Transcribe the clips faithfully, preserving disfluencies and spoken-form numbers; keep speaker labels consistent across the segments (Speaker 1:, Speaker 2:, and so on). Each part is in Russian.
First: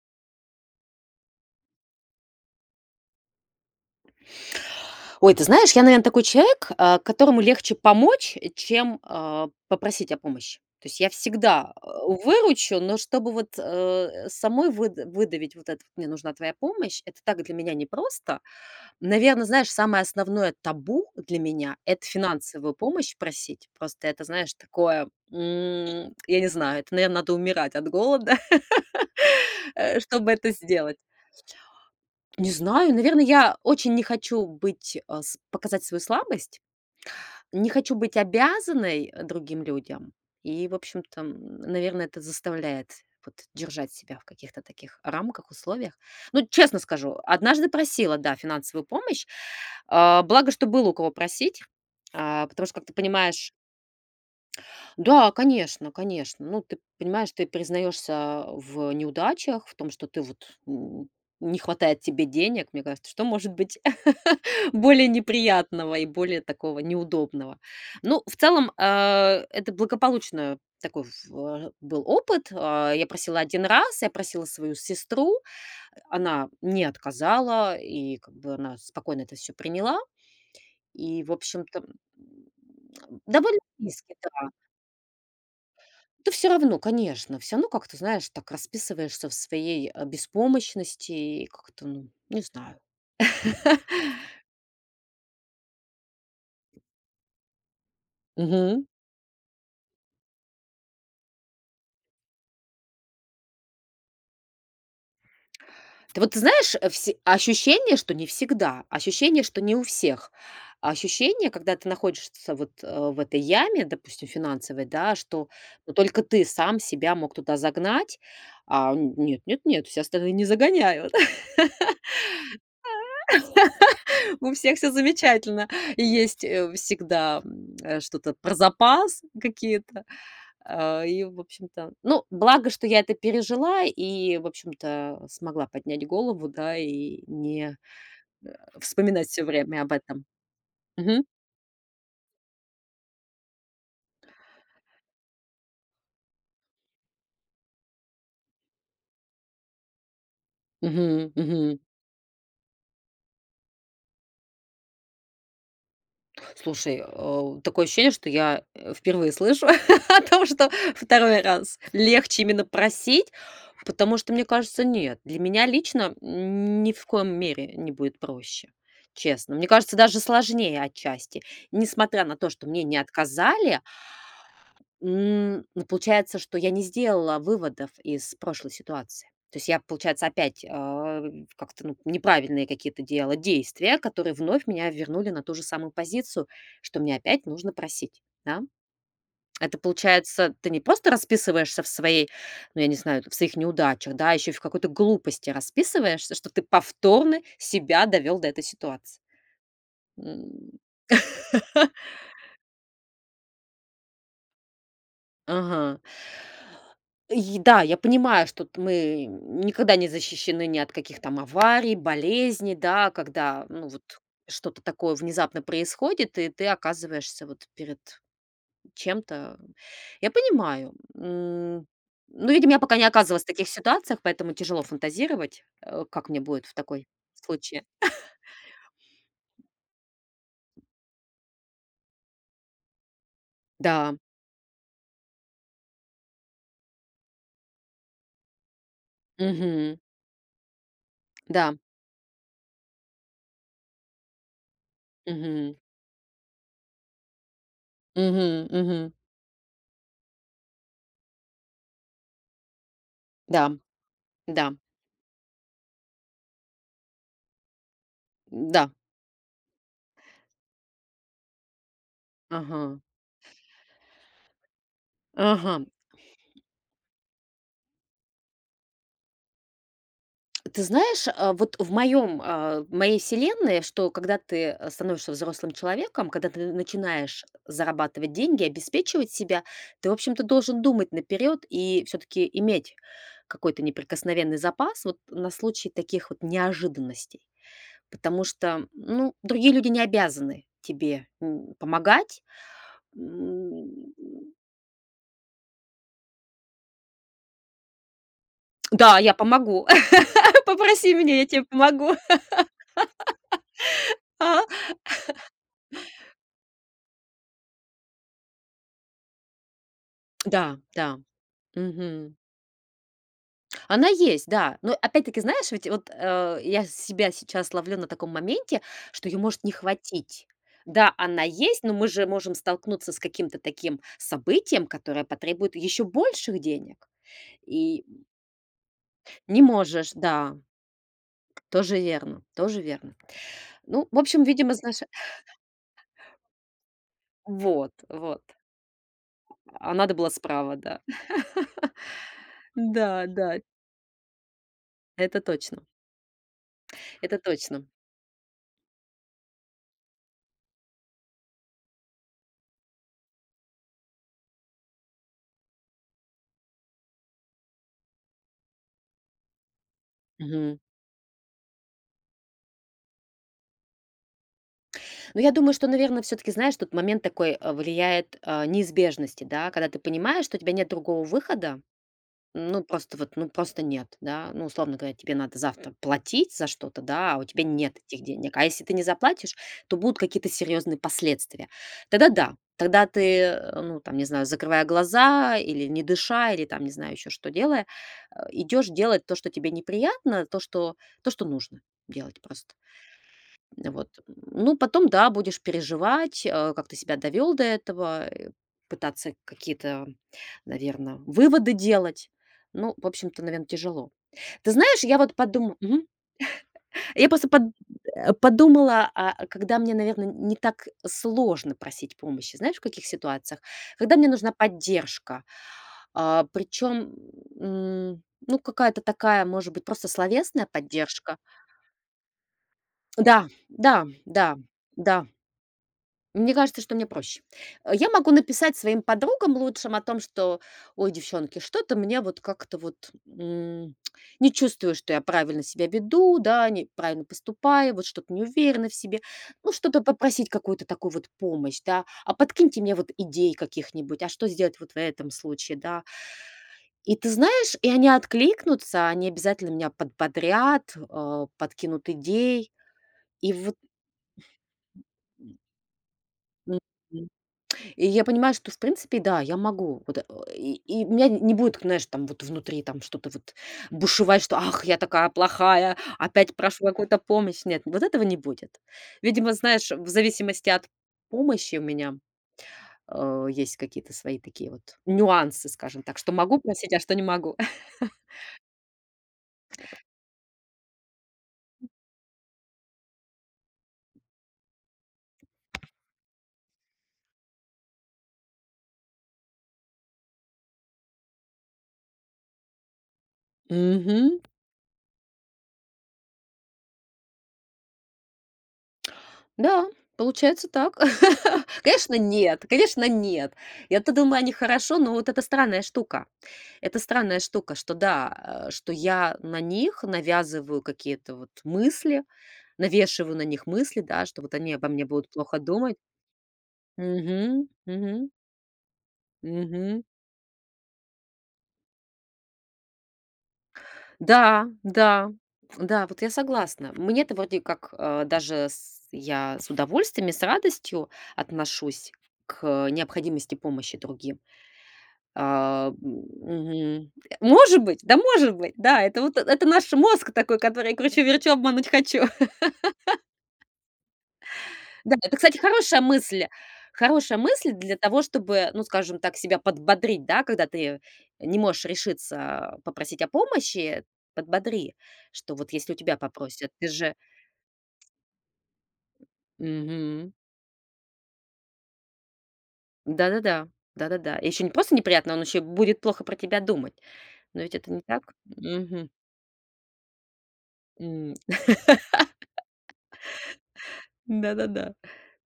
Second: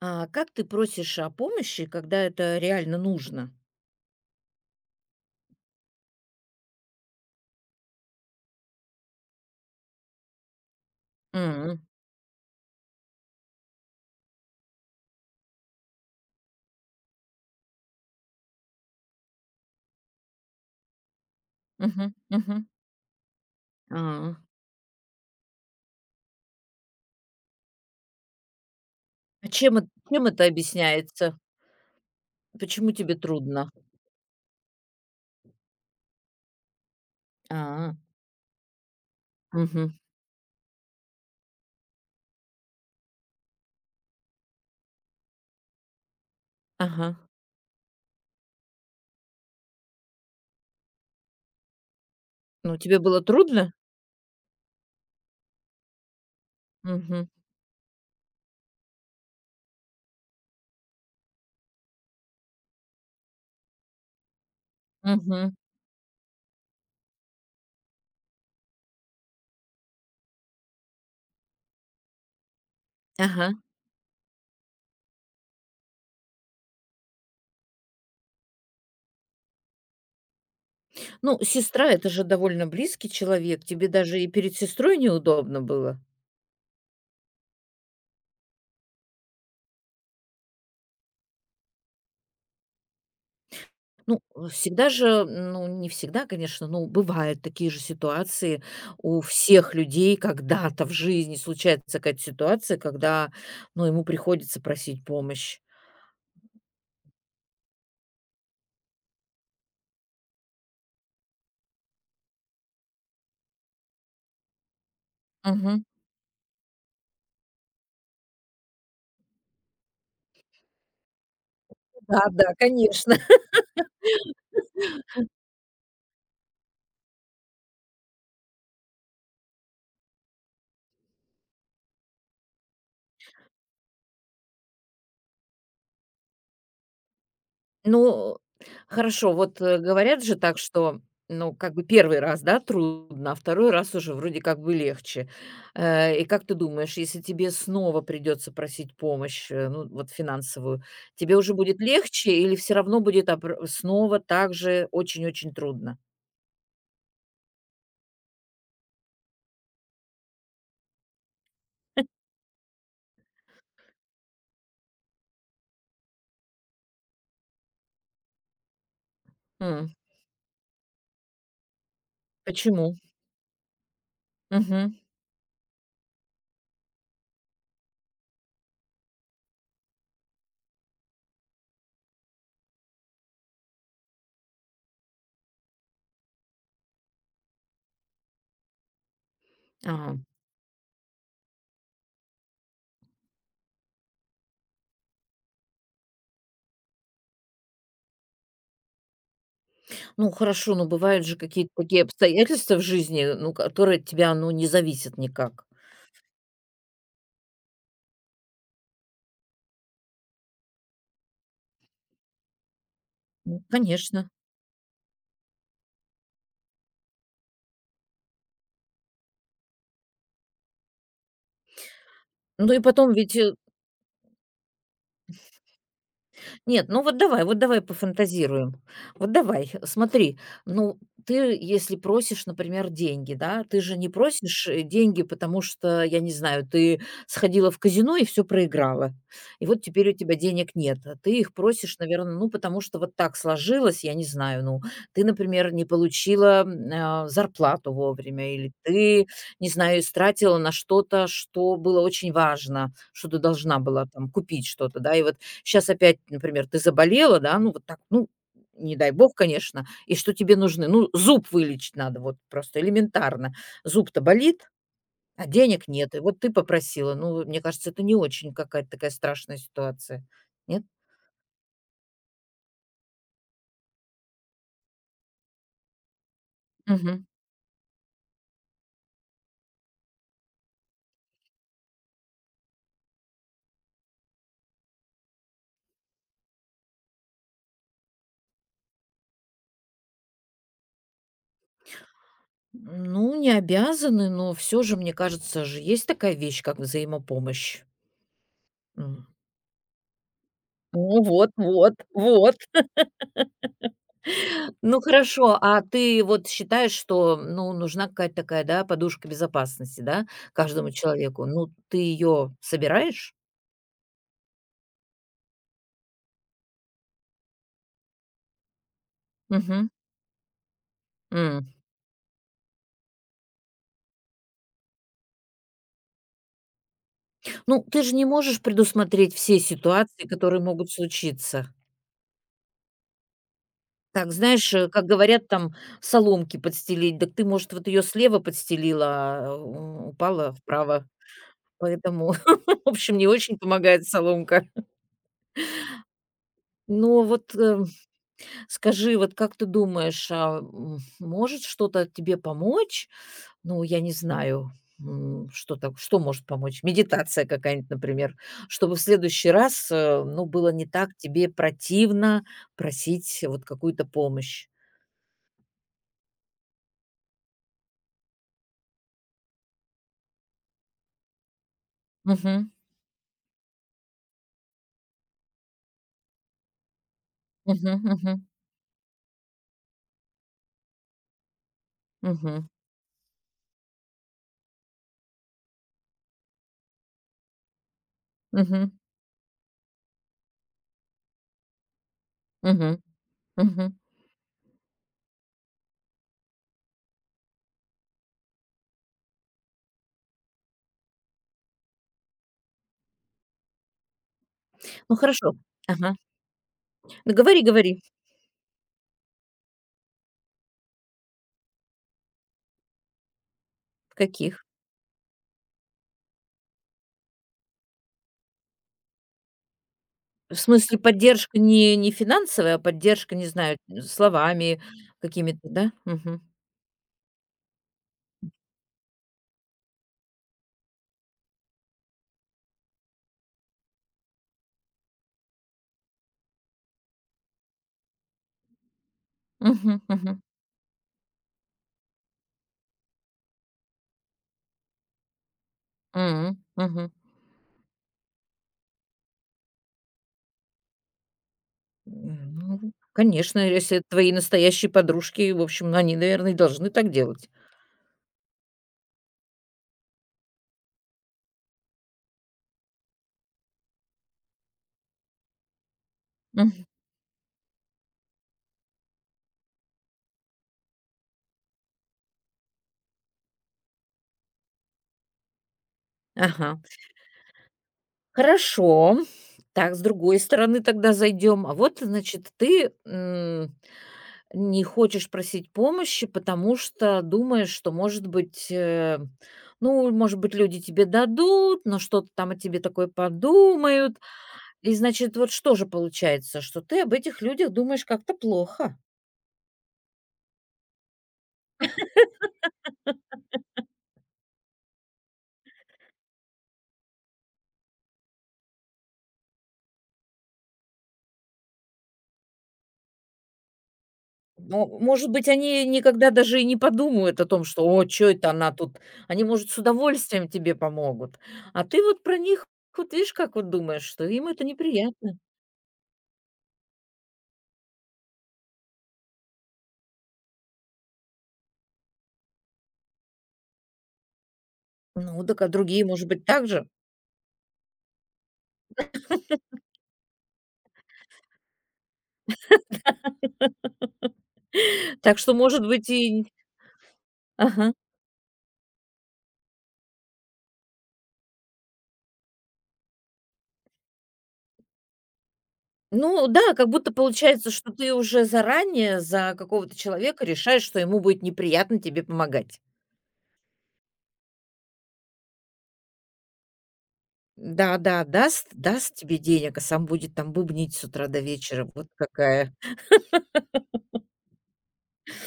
Speaker 1: А как ты просишь о помощи, когда это реально нужно?
Speaker 2: Ой, ты знаешь, я, наверное, такой человек, а, которому легче помочь, э, чем, а, попросить о помощи. То есть я всегда,
Speaker 1: М.
Speaker 2: э, выручу, но чтобы вот, э, самой выд выдавить вот это вот: "Мне нужна твоя помощь" — это так для меня непросто. Наверное, знаешь, самое основное табу для меня — это
Speaker 1: Мгм. Мгм.
Speaker 2: финансовую помощь просить. Просто это,
Speaker 1: А.
Speaker 2: знаешь, такое, м, я не знаю, это, наверное, надо умирать от голода,
Speaker 1: А чем эт
Speaker 2: э,
Speaker 1: чем
Speaker 2: чтобы
Speaker 1: это
Speaker 2: это сделать.
Speaker 1: объясняется?
Speaker 2: Не
Speaker 1: Почему
Speaker 2: знаю,
Speaker 1: тебе
Speaker 2: наверное, я
Speaker 1: трудно?
Speaker 2: очень не хочу быть, а, с показать свою слабость. Не хочу
Speaker 1: А.
Speaker 2: быть обязанной, э, другим
Speaker 1: Мгм.
Speaker 2: людям. И, в общем-то, м, наверное, это заставляет вот держать себя в каких-то таких рамках, условиях. Ну, честно
Speaker 1: Ага.
Speaker 2: скажу, однажды просила, да, финансовую помощь. А, благо, что было у кого просить, а, потому что,
Speaker 1: Ну,
Speaker 2: как ты
Speaker 1: тебе было
Speaker 2: понимаешь.
Speaker 1: трудно?
Speaker 2: Да, конечно, конечно. Ну, ты
Speaker 1: Мгм.
Speaker 2: понимаешь, ты признаешься в неудачах, в том, что ты вот, м, не хватает тебе денег, мне кажется, что может быть более
Speaker 1: Мгм.
Speaker 2: неприятного и более такого неудобного. Ну, в целом, э, это благополучно такой, в- э, был опыт. А, Я просила
Speaker 1: Ага.
Speaker 2: один раз, я просила свою сестру, она не отказала, и как бы она спокойно это все приняла. И, в
Speaker 1: Ну,
Speaker 2: общем-то,
Speaker 1: сестра — это же довольно близкий
Speaker 2: м, довольно
Speaker 1: человек. Тебе
Speaker 2: близкий.
Speaker 1: даже и перед сестрой неудобно было?
Speaker 2: Да, все равно, конечно, всё равно как-то, знаешь, так расписываешься в своей, э, беспомощности и как-то, ну, не знаю.
Speaker 1: Ну, э, всегда же, ну, не всегда, конечно, но бывают такие же ситуации.
Speaker 2: Мгм.
Speaker 1: У всех людей когда-то в жизни случается какая-то ситуация, когда, ну, ему приходится просить помощь.
Speaker 2: Ты, вот ты знаешь, э, вс ощущение, что не всегда, ощущение, что не у всех, ощущение, когда ты находишься вот, э, в этой яме, допустим, финансовой, да, что,
Speaker 1: Мгм.
Speaker 2: ну, только ты сам себя мог туда загнать, а, н нет нет нет, все остальные не загоняют.
Speaker 1: Да, да, конечно.
Speaker 2: У всех все замечательно, и есть, э, всегда, м, э, что-то про запас какие-то. А, и, в общем-то, ну, благо, что я это пережила и, в общем-то, смогла поднять голову, да, и не,
Speaker 1: Ну,
Speaker 2: э, вспоминать
Speaker 1: хорошо,
Speaker 2: все
Speaker 1: вот, э,
Speaker 2: время об
Speaker 1: говорят
Speaker 2: этом.
Speaker 1: же так, что,
Speaker 2: Мгм.
Speaker 1: ну, как бы первый раз, да, трудно, а второй раз уже вроде как бы легче. Э, и как ты думаешь, если тебе снова придется просить помощь, э, ну, вот финансовую,
Speaker 2: Мгм,
Speaker 1: тебе уже
Speaker 2: мгм.
Speaker 1: будет легче или все равно будет обр снова так же очень-очень трудно?
Speaker 2: Слушай, э, такое ощущение, что я, э, впервые слышу о том, что второй раз легче именно просить, потому что, мне кажется, нет, для меня лично ни в коем мере не будет проще, честно. Мне
Speaker 1: М,
Speaker 2: кажется, даже сложнее отчасти. Несмотря на то, что мне не
Speaker 1: Почему?
Speaker 2: отказали.
Speaker 1: Мгм.
Speaker 2: М, ну, получается, что я не сделала выводов из прошлой ситуации. То есть я, получается, опять, а, как-то, ну, неправильные какие-то делала действия, которые вновь меня вернули на ту же самую позицию, что мне опять нужно просить, да. Это
Speaker 1: Ага.
Speaker 2: получается, ты не просто расписываешься в своей, ну, я не знаю, в своих неудачах, да, еще и в какой-то глупости расписываешься, что ты повторно себя довел до этой ситуации.
Speaker 1: Ну,
Speaker 2: М.
Speaker 1: хорошо, но бывают же какие-то такие обстоятельства в жизни, ну, которые от тебя, ну, не зависят никак.
Speaker 2: Ага. И да, я понимаю, что т мы никогда не защищены ни от каких там аварий, болезней, да,
Speaker 1: Ну,
Speaker 2: когда, ну, вот
Speaker 1: конечно.
Speaker 2: что-то такое внезапно происходит, и ты оказываешься вот перед чем-то. Я понимаю. М, ну, видимо,
Speaker 1: Ну
Speaker 2: я
Speaker 1: и
Speaker 2: пока не
Speaker 1: потом ведь,
Speaker 2: оказывалась в
Speaker 1: э
Speaker 2: таких ситуациях, поэтому тяжело фантазировать, э, как мне будет в
Speaker 1: Нет, ну
Speaker 2: такой
Speaker 1: вот давай, вот давай
Speaker 2: случае.
Speaker 1: пофантазируем. Вот давай, смотри, ну ты, если просишь, например, деньги, да, ты же не
Speaker 2: Да.
Speaker 1: просишь э, деньги, потому что, я не знаю, ты сходила в казино и все проиграла, и вот
Speaker 2: Мгм.
Speaker 1: теперь у тебя денег нет, а ты их
Speaker 2: Да.
Speaker 1: просишь, наверное, ну потому что вот так сложилось, я не знаю, ну ты, например,
Speaker 2: Мгм.
Speaker 1: не получила м, а, зарплату вовремя,
Speaker 2: Мгм.
Speaker 1: или
Speaker 2: Мгм.
Speaker 1: ты, не знаю, истратила на что-то, что было очень важно, что ты
Speaker 2: Да.
Speaker 1: должна была там купить
Speaker 2: Да.
Speaker 1: что-то, да, и вот. Сейчас опять, например, ты заболела, да, ну вот так, ну,
Speaker 2: Да.
Speaker 1: не дай бог, конечно, и что тебе нужны? Ну, зуб вылечить надо, вот
Speaker 2: Ага.
Speaker 1: просто элементарно. Зуб-то болит, а
Speaker 2: Ага.
Speaker 1: денег нет. И вот ты попросила. Ну, мне кажется, это не очень какая-то такая страшная ситуация.
Speaker 2: Ты
Speaker 1: Нет?
Speaker 2: знаешь, а, вот в моем, а, в моей вселенной, что когда ты, э, становишься взрослым человеком, когда ты
Speaker 1: Мгм.
Speaker 2: начинаешь зарабатывать деньги, обеспечивать себя, ты, в общем-то, должен думать наперед и все-таки иметь какой-то неприкосновенный запас вот на случай таких вот неожиданностей. Потому что, ну, другие люди не обязаны тебе, м, помогать.
Speaker 1: Ну, не
Speaker 2: М,
Speaker 1: обязаны, но все же, мне кажется же, есть такая вещь, как взаимопомощь.
Speaker 2: Да,
Speaker 1: М.
Speaker 2: я помогу. Попроси
Speaker 1: О,
Speaker 2: меня, я
Speaker 1: вот,
Speaker 2: тебе
Speaker 1: вот,
Speaker 2: помогу.
Speaker 1: вот.
Speaker 2: А,
Speaker 1: Ну хорошо, а ты вот считаешь, что, ну, нужна какая-то такая, да, подушка безопасности, да,
Speaker 2: Да,
Speaker 1: каждому
Speaker 2: да.
Speaker 1: человеку? Ну, ты
Speaker 2: Мгм.
Speaker 1: ее собираешь?
Speaker 2: Она есть, да. Но опять-таки, знаешь, ведь вот, э, я себя сейчас ловлю на таком моменте, что ее может не
Speaker 1: Мгм.
Speaker 2: хватить. Да, она
Speaker 1: М.
Speaker 2: есть, но мы же можем столкнуться с каким-то таким событием, которое потребует еще больших денег.
Speaker 1: Ну, ты
Speaker 2: И
Speaker 1: же не можешь предусмотреть все
Speaker 2: не можешь,
Speaker 1: ситуации,
Speaker 2: да.
Speaker 1: которые могут случиться.
Speaker 2: Тоже верно, тоже верно. Ну, в
Speaker 1: Так,
Speaker 2: общем,
Speaker 1: знаешь,
Speaker 2: видимо,
Speaker 1: э,
Speaker 2: знаешь.
Speaker 1: как говорят, там соломки подстелить, так ты, может, вот
Speaker 2: Вот,
Speaker 1: ее слева
Speaker 2: вот.
Speaker 1: подстелила, а
Speaker 2: А
Speaker 1: у-
Speaker 2: надо было
Speaker 1: упала
Speaker 2: справа, да.
Speaker 1: вправо. Поэтому, в общем,
Speaker 2: Да,
Speaker 1: не очень
Speaker 2: да,
Speaker 1: помогает соломка.
Speaker 2: это точно,
Speaker 1: Но
Speaker 2: это
Speaker 1: вот
Speaker 2: точно.
Speaker 1: э, Скажи, вот как ты думаешь, а, м, может что-то тебе помочь? Ну, я не знаю, м, что так, что может помочь? Медитация какая-нибудь, например, чтобы в следующий раз, э, ну, было
Speaker 2: Мгм.
Speaker 1: не так тебе противно просить вот какую-то помощь.
Speaker 2: Ну, я думаю, что, наверное, все-таки, знаешь, тут момент такой, э, влияет, э, неизбежности, да, когда ты понимаешь, что у тебя нет другого выхода,
Speaker 1: Мгм.
Speaker 2: ну, просто вот, ну, просто нет, да, ну, условно говоря, тебе надо завтра платить за что-то, да, а у тебя
Speaker 1: Мгм.
Speaker 2: нет этих
Speaker 1: Мгм.
Speaker 2: денег, а если ты не заплатишь, то будут какие-то серьезные последствия. Тогда да,
Speaker 1: Мгм.
Speaker 2: тогда ты, э, ну, там, не знаю, закрывая глаза или не дыша, или там, не знаю, еще что делая, э, идешь
Speaker 1: Мгм.
Speaker 2: делать то, что тебе неприятно, то, что, то, что нужно делать просто.
Speaker 1: Мгм. Мгм.
Speaker 2: Вот. Ну, потом, да, будешь переживать, э, как ты себя довел до этого, э, пытаться какие-то, наверное, выводы делать. Ну, в общем-то, наверное, тяжело. Ты знаешь,
Speaker 1: Ну,
Speaker 2: я вот
Speaker 1: хорошо.
Speaker 2: подумала,
Speaker 1: Ага.
Speaker 2: я
Speaker 1: Ну,
Speaker 2: просто
Speaker 1: говори,
Speaker 2: под-
Speaker 1: говори.
Speaker 2: э, подумала, а, а, когда мне, наверное, не так сложно просить помощи, знаешь, в каких ситуациях,
Speaker 1: В
Speaker 2: когда мне нужна
Speaker 1: каких?
Speaker 2: поддержка, причем, ну, какая-то такая, может быть, просто
Speaker 1: В
Speaker 2: словесная
Speaker 1: смысле,
Speaker 2: поддержка.
Speaker 1: поддержка не не финансовая, а поддержка,
Speaker 2: Да,
Speaker 1: не знаю,
Speaker 2: да, да,
Speaker 1: словами
Speaker 2: да.
Speaker 1: какими-то, да? Мгм.
Speaker 2: Мне кажется, что мне проще. Э, я могу написать своим подругам лучшим о том, что: "Ой, девчонки, что-то мне вот как-то вот, м, не чувствую, что я правильно себя веду, да, не правильно поступаю, вот что-то не уверена в себе". Ну,
Speaker 1: Мгм,
Speaker 2: что-то
Speaker 1: мгм.
Speaker 2: попросить, какую-то такую вот помощь, да. "А подкиньте мне вот идей каких-нибудь, а что сделать вот в этом случае?" Да.
Speaker 1: М, мгм.
Speaker 2: И ты знаешь, и они откликнутся, они обязательно меня подбодрят, э, подкинут
Speaker 1: М,
Speaker 2: идей.
Speaker 1: ну,
Speaker 2: И
Speaker 1: конечно,
Speaker 2: вот,
Speaker 1: если это твои настоящие подружки, в общем, они, наверное, и
Speaker 2: м,
Speaker 1: должны так делать.
Speaker 2: И я понимаю, что, в принципе, да, я могу. Вот, э, и, и у меня не будет, знаешь, там вот внутри там что-то вот бушевать, что «ах, я такая плохая, опять прошу
Speaker 1: Мгм.
Speaker 2: какую-то помощь». Нет, вот этого не будет. Видимо, знаешь, в зависимости от помощи у меня, э, есть какие-то свои такие вот нюансы, скажем так, что могу
Speaker 1: Ага,
Speaker 2: просить, а что не могу.
Speaker 1: хорошо. Так, с другой стороны тогда зайдем. А вот, значит, ты, м, не хочешь просить помощи, потому что думаешь, что, может быть, э, ну, может быть, люди тебе дадут, но что-то там о тебе такое подумают.
Speaker 2: Мгм.
Speaker 1: И, значит, вот что же получается, что ты об этих людях думаешь как-то плохо?
Speaker 2: Да, получается так. Конечно, нет, конечно, нет. Я-то думаю, они хорошо, но вот это странная штука. Это странная штука, что да, э, что я на них навязываю какие-то вот мысли, навешиваю на них мысли, да, что вот они
Speaker 1: Ну,
Speaker 2: обо мне будут
Speaker 1: может быть,
Speaker 2: плохо
Speaker 1: они
Speaker 2: думать.
Speaker 1: никогда даже и не подумают о том,
Speaker 2: Мгм,
Speaker 1: что «О,
Speaker 2: мгм,
Speaker 1: чё это она тут?». Они, может, с
Speaker 2: мгм.
Speaker 1: удовольствием тебе помогут. А ты вот про них, вот видишь, как вот думаешь, что им это
Speaker 2: Да, да,
Speaker 1: неприятно.
Speaker 2: да, вот я согласна. Мне-то вроде как, э, даже с- я с удовольствием и с радостью отношусь к необходимости помощи другим.
Speaker 1: Ну, так а
Speaker 2: А,
Speaker 1: другие, может быть, так же.
Speaker 2: Мгм. Может быть, да, может быть, да, это вот это наш мозг такой, который кручу-верчу, обмануть хочу. Да, это,
Speaker 1: Так что,
Speaker 2: кстати,
Speaker 1: может
Speaker 2: хорошая
Speaker 1: быть,
Speaker 2: мысль.
Speaker 1: и.
Speaker 2: Хорошая мысль
Speaker 1: Ага.
Speaker 2: для того, чтобы, ну, скажем так, себя подбодрить, да, когда ты не можешь решиться попросить о помощи, подбодри, что вот если у тебя
Speaker 1: Ну
Speaker 2: попросят,
Speaker 1: да,
Speaker 2: ты
Speaker 1: как будто
Speaker 2: же.
Speaker 1: получается, что ты уже заранее за какого-то
Speaker 2: Мгм.
Speaker 1: человека решаешь, что ему будет неприятно тебе помогать.
Speaker 2: Да-да-да, да-да-да. Еще не просто неприятно, он еще будет плохо про тебя думать. Но ведь это не
Speaker 1: Да-да,
Speaker 2: так.
Speaker 1: даст
Speaker 2: Мгм.
Speaker 1: даст тебе денег, а сам будет там бубнить с утра
Speaker 2: М.
Speaker 1: до вечера. Вот какая.
Speaker 2: Да-да-да.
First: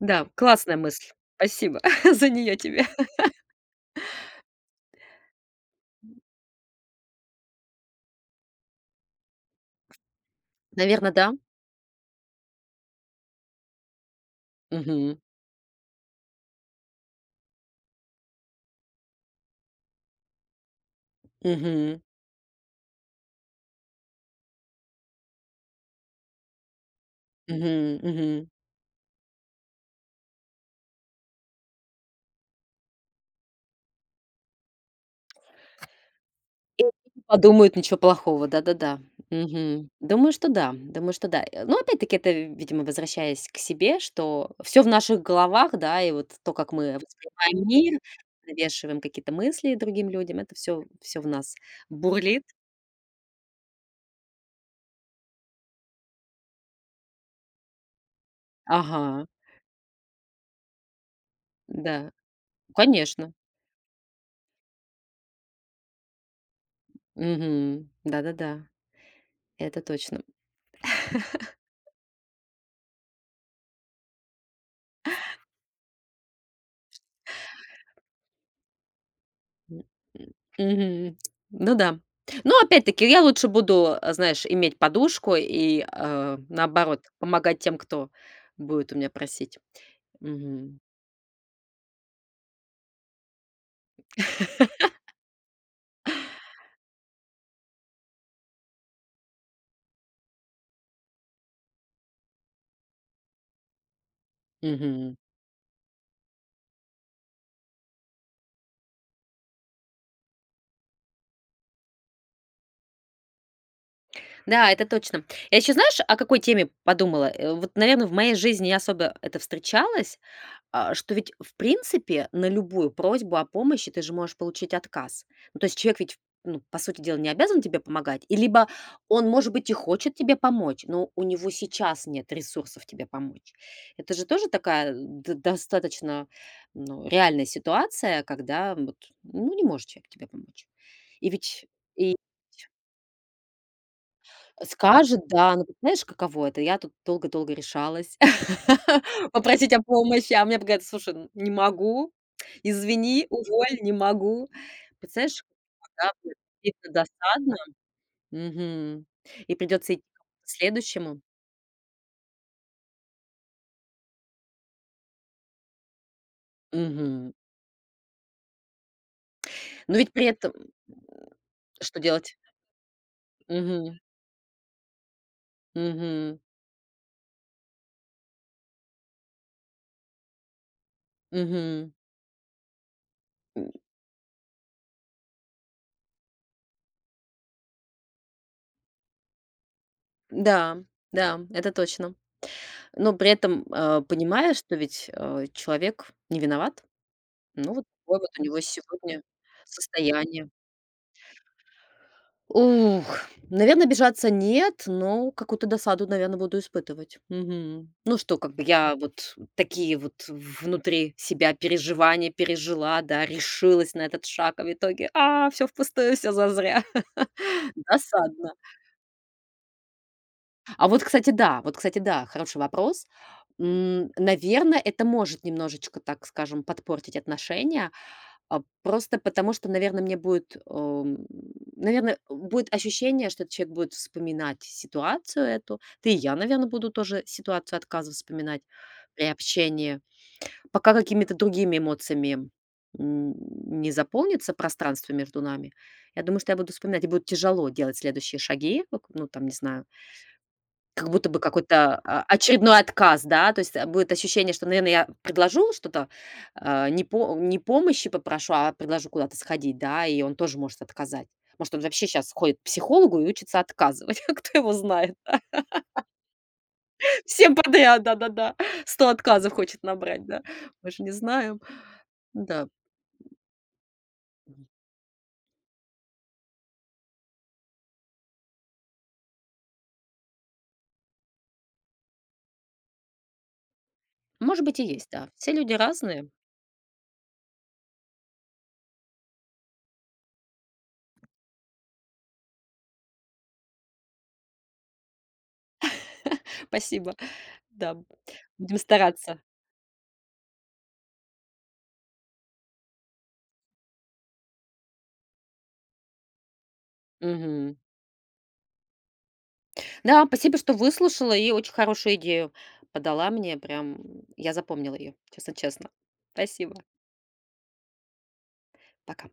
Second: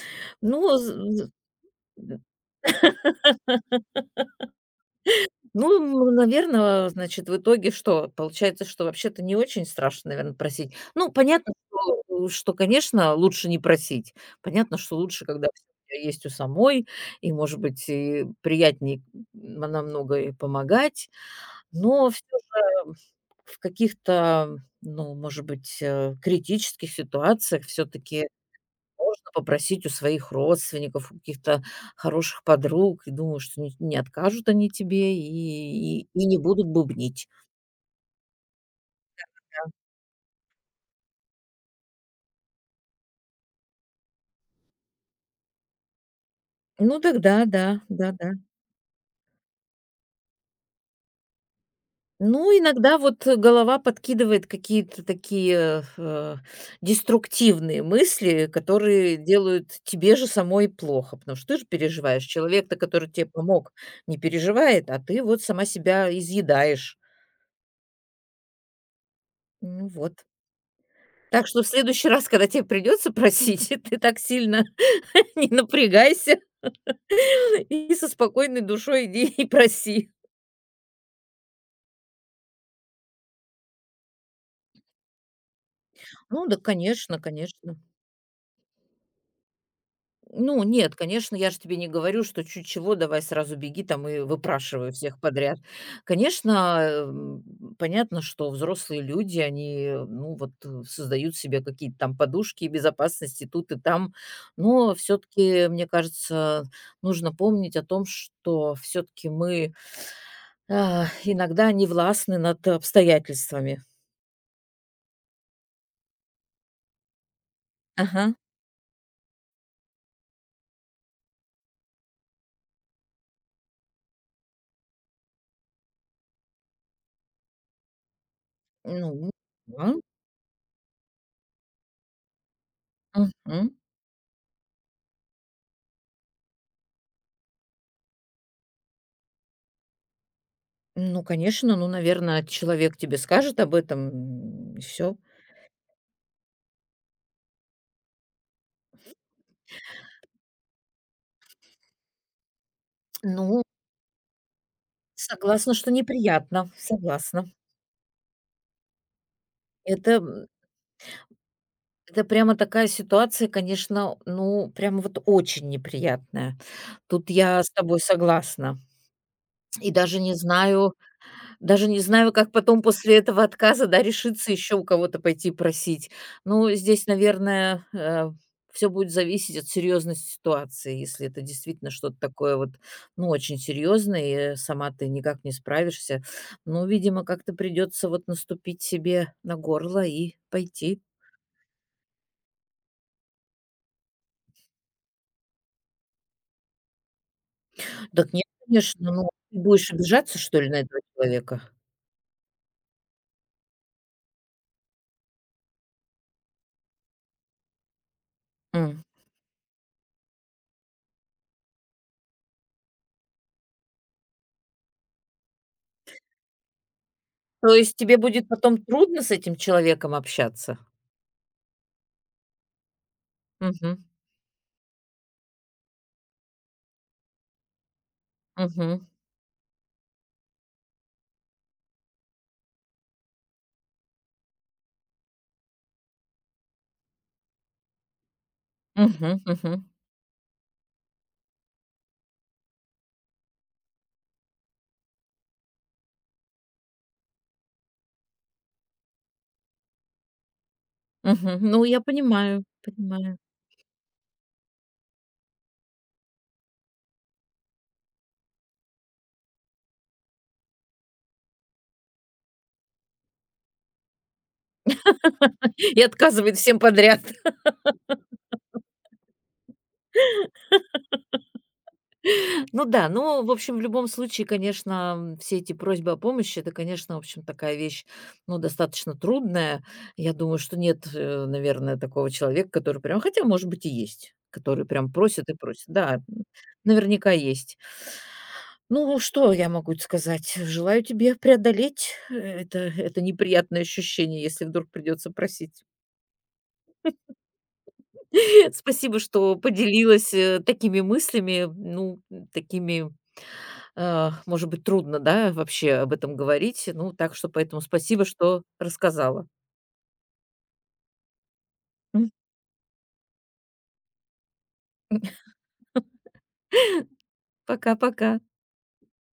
Speaker 2: Да, классная
Speaker 1: Ну з
Speaker 2: мысль.
Speaker 1: з
Speaker 2: Спасибо за нее тебе.
Speaker 1: Ну, наверное, значит, в итоге что? Получается, что вообще-то не очень страшно, наверное, просить.
Speaker 2: Наверное,
Speaker 1: Ну,
Speaker 2: да?
Speaker 1: понятно, что, э, что, конечно, лучше не просить. Понятно, что
Speaker 2: Мгм.
Speaker 1: лучше, когда всё у тебя есть у самой, и, может быть, и приятней, м, намного и помогать.
Speaker 2: Мгм.
Speaker 1: Но всё же в каких-то, ну, может быть, э, критических ситуациях все
Speaker 2: Мгм.
Speaker 1: таки
Speaker 2: Мгм.
Speaker 1: можно попросить у своих родственников, у каких-то хороших подруг. И думаю, что не не откажут они тебе и и и не будут бубнить.
Speaker 2: Подумают, ничего плохого. Да-да-да.
Speaker 1: Да.
Speaker 2: Мгм. Думаю, что да. Думаю, что да. Э, ну, опять-таки, это, видимо, возвращаясь к себе, что все в наших головах, да, и вот то, как мы
Speaker 1: Ну тогда
Speaker 2: воспринимаем
Speaker 1: да,
Speaker 2: мир,
Speaker 1: да-да.
Speaker 2: навешиваем какие-то мысли другим людям, это все, все в нас бурлит.
Speaker 1: Ну, иногда вот э, голова подкидывает какие-то такие, э, деструктивные мысли, которые
Speaker 2: Ага,
Speaker 1: делают тебе же самой плохо, потому что ты же
Speaker 2: да,
Speaker 1: переживаешь. Человек-то, который тебе
Speaker 2: конечно.
Speaker 1: помог, не переживает, а ты вот сама себя изъедаешь.
Speaker 2: Мгм. Да-да-да, это
Speaker 1: Ну
Speaker 2: точно.
Speaker 1: вот. Так что в следующий раз, когда тебе придется просить, ты так сильно не напрягайся и со спокойной душой иди и
Speaker 2: М,
Speaker 1: проси.
Speaker 2: мгм. Ну да. Но опять-таки я лучше буду, э, знаешь, иметь подушку и, э,
Speaker 1: Ну да,
Speaker 2: наоборот,
Speaker 1: конечно,
Speaker 2: помогать
Speaker 1: конечно.
Speaker 2: тем, кто будет у меня просить.
Speaker 1: Ну
Speaker 2: Мгм.
Speaker 1: нет, конечно, я же тебе не говорю, что чуть чего, давай сразу беги там и выпрашивай всех подряд. Конечно, м, понятно, что взрослые люди, они, ну вот, э, создают себе какие-то там подушки безопасности тут и там, но
Speaker 2: Мгм.
Speaker 1: все-таки, мне кажется, нужно помнить о том, что все-таки мы. А, иногда они властны над обстоятельствами.
Speaker 2: Да, это точно. Я еще, знаешь, о какой теме подумала? Э, вот, наверное, в
Speaker 1: Ага.
Speaker 2: моей жизни не особо это встречалось, а, что ведь, в принципе, на любую просьбу о помощи ты же можешь получить отказ. Ну, то есть человек ведь, ну, по сути дела, не обязан тебе помогать, и либо
Speaker 1: Ну
Speaker 2: он, может быть, и
Speaker 1: да.
Speaker 2: хочет тебе помочь, но у него сейчас нет ресурсов тебе помочь.
Speaker 1: Мгм.
Speaker 2: Это же тоже такая, д- достаточно, ну, реальная ситуация, когда вот, ну, не может человек тебе помочь.
Speaker 1: Ну,
Speaker 2: И ведь
Speaker 1: конечно, ну,
Speaker 2: и
Speaker 1: наверное, человек тебе скажет об этом, и всё.
Speaker 2: Скажет, да, но вот знаешь, каково это? Я тут долго-долго решалась попросить о помощи, а мне говорят: "Слушай, н не могу, извини,
Speaker 1: Ну,
Speaker 2: уволь, не могу". Представляешь,
Speaker 1: согласна, что
Speaker 2: когда будет
Speaker 1: неприятно,
Speaker 2: обидно,
Speaker 1: согласна.
Speaker 2: досадно. Мгм. И придется идти
Speaker 1: Это,
Speaker 2: к
Speaker 1: м,
Speaker 2: следующему.
Speaker 1: это прямо такая ситуация, конечно, ну, прямо вот очень неприятная. Тут
Speaker 2: Мгм.
Speaker 1: я с тобой согласна. И
Speaker 2: Но ведь
Speaker 1: даже
Speaker 2: при
Speaker 1: не
Speaker 2: этом, м,
Speaker 1: знаю Даже
Speaker 2: что
Speaker 1: не знаю,
Speaker 2: делать?
Speaker 1: как потом после этого отказа,
Speaker 2: Мгм,
Speaker 1: да, решиться еще у кого-то пойти просить.
Speaker 2: мгм,
Speaker 1: Ну, здесь, наверное, все будет зависеть от серьезности ситуации. Если это
Speaker 2: мгм.
Speaker 1: действительно что-то такое вот, ну, очень
Speaker 2: М,
Speaker 1: серьезное, и, э, сама ты никак не справишься, ну, видимо, как-то придется вот наступить себе на горло и
Speaker 2: да,
Speaker 1: пойти.
Speaker 2: да, это точно. Но при этом, э, понимаешь, что ведь, э, человек не виноват. Ну, вот такое вот
Speaker 1: Так
Speaker 2: у
Speaker 1: нет,
Speaker 2: него
Speaker 1: конечно,
Speaker 2: сегодня
Speaker 1: ну, ты будешь обижаться,
Speaker 2: состояние.
Speaker 1: что ли, на этого человека?
Speaker 2: Ух, наверно, обижаться нет, но какую-то досаду, наверное, буду испытывать. Мгм. Ну, что как бы я
Speaker 1: М.
Speaker 2: вот такие вот внутри себя переживания пережила, да, решилась на этот шаг, а в итоге, а, всё впустую, все зазря.
Speaker 1: То есть тебе будет
Speaker 2: Досадно.
Speaker 1: потом трудно с этим человеком общаться?
Speaker 2: А вот, кстати, да, вот, кстати, да, хороший вопрос.
Speaker 1: Мгм,
Speaker 2: Наверное, это может немножечко, так скажем, подпортить отношения. А,
Speaker 1: мгм,
Speaker 2: просто потому что, наверное мне будет, наверное, будет ощущение, что этот человек будет вспоминать ситуацию эту. Да и я, наверное, буду тоже ситуацию отказа вспоминать при
Speaker 1: мгм, мгм.
Speaker 2: общении. Пока какими-то другими эмоциями, м, не заполнится пространство между нами, я думаю, что я буду вспоминать, и будет тяжело делать следующие шаги. Вот, ну, там, не знаю, как будто бы
Speaker 1: Мгм. Ну,
Speaker 2: какой-то,
Speaker 1: я
Speaker 2: а,
Speaker 1: понимаю,
Speaker 2: очередной отказ,
Speaker 1: понимаю.
Speaker 2: да? То есть, э, будет ощущение, что, наверное, я предложу что-то, а, не по не помощи попрошу, а предложу куда-то сходить, да, и он тоже может отказать. Может, он вообще сейчас ходит к психологу и учится отказывать, а кто его знает, да?
Speaker 1: И отказывает всем подряд.
Speaker 2: Всем подряд, да-да-да. Сто отказов хочет набрать, да? Мы же не знаем. Да,
Speaker 1: Ну да, ну, в общем, в любом случае, конечно, м, все эти просьбы о помощи, это, конечно, в общем, такая вещь, ну, достаточно трудная. Я думаю, что нет, э, наверное, такого человека, который прям, хотя, может быть, и есть,
Speaker 2: может быть, и
Speaker 1: который
Speaker 2: есть,
Speaker 1: прям
Speaker 2: да.
Speaker 1: просит
Speaker 2: Все
Speaker 1: и
Speaker 2: люди
Speaker 1: просит. Да,
Speaker 2: разные.
Speaker 1: м, наверняка есть. Ну, что я могу сказать? Желаю тебе преодолеть, э, это это неприятное ощущение, если вдруг придется просить.
Speaker 2: Спасибо. Да, будем
Speaker 1: Спасибо,
Speaker 2: стараться.
Speaker 1: что поделилась, э, такими мыслями, ну, такими, а, может быть, трудно, да, вообще об этом говорить. Ну, так что
Speaker 2: Мгм.
Speaker 1: поэтому спасибо, что рассказала.
Speaker 2: Да, спасибо, что выслушала и очень хорошую
Speaker 1: М,
Speaker 2: идею подала мне. Прям я запомнила ее, честно-честно. Спасибо.
Speaker 1: Пока-пока.
Speaker 2: Пока.